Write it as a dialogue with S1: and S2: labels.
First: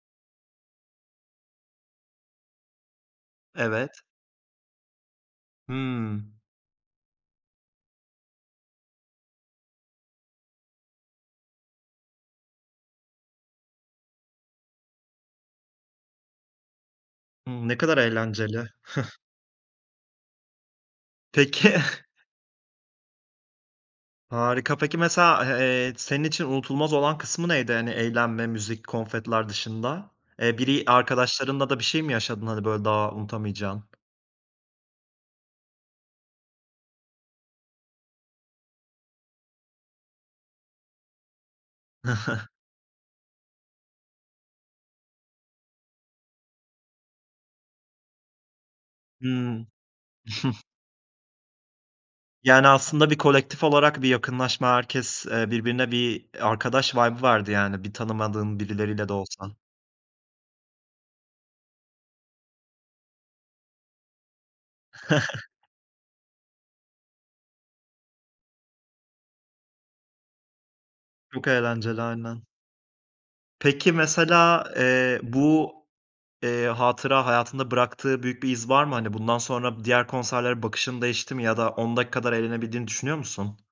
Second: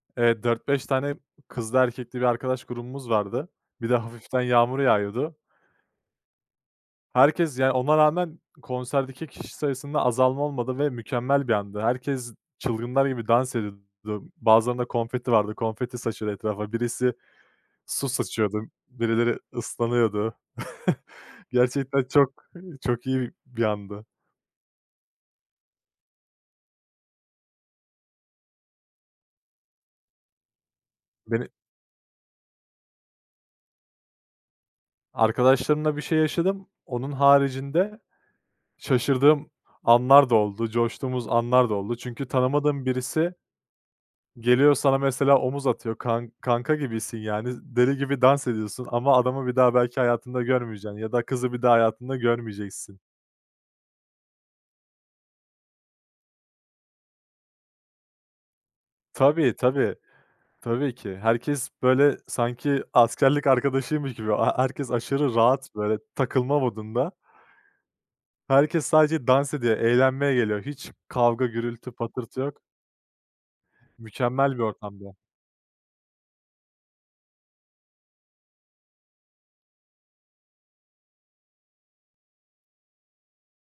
S1: Evet, 4-5 dört beş tane kızlı erkekli bir arkadaş grubumuz vardı. Bir de
S2: Evet.
S1: hafiften yağmur yağıyordu.
S2: Hımm.
S1: Herkes, yani, ona rağmen konserdeki kişi sayısında azalma olmadı ve mükemmel bir andı. Herkes çılgınlar gibi dans ediyordu. Bazılarında konfeti vardı, konfeti saçıyordu etrafa. Birisi
S2: Hımm, ne kadar
S1: su saçıyordu,
S2: eğlenceli.
S1: birileri ıslanıyordu.
S2: Peki.
S1: Gerçekten çok, eee, çok iyi bir andı.
S2: Harika, peki, mesela, a eee, senin için unutulmaz olan kısmı neydi, hani, eğlenme, müzik, konfetiler dışında, eee, biri
S1: Beni
S2: arkadaşlarınla da bir şey mi yaşadın? Hani, böyle daha unutamayacağın?
S1: Arkadaşlarımla bir şey yaşadım. Onun haricinde şaşırdığım anlar da oldu, coştuğumuz anlar da oldu. Çünkü tanımadığım birisi geliyor sana mesela omuz atıyor kan kanka gibisin yani, z deli gibi dans ediyorsun, ama adamı bir
S2: Hımm.
S1: daha belki hayatında görmeyeceksin ya da kızı bir daha hayatında
S2: Yani,
S1: görmeyeceksin.
S2: aslında bir kolektif olarak bir yakınlaşma, herkes, eee, birbirine bir arkadaş vibe'ı vardı. Yani, bir tanımadığın birileriyle de olsa.
S1: Tabii, tabii, tabii ki. Herkes böyle, sanki, askerlik arkadaşıymış gibi. A ha herkes aşırı rahat böyle takılma modunda Herkes sadece dans ediyor, eğlenmeye geliyor. Hiç kavga,
S2: Çok
S1: gürültü,
S2: eğlenceli
S1: patırtı
S2: aynen.
S1: yok.
S2: Peki,
S1: Mükemmel bir
S2: mesela,
S1: ortamdı ya.
S2: eee, bu, eee, hatıra, hayatında bıraktığı büyük bir iz var mı? Hani, bundan sonra diğer konserlere bakışın değişti mi ya da ondaki kadar eğlenebildiğini düşünüyor musun?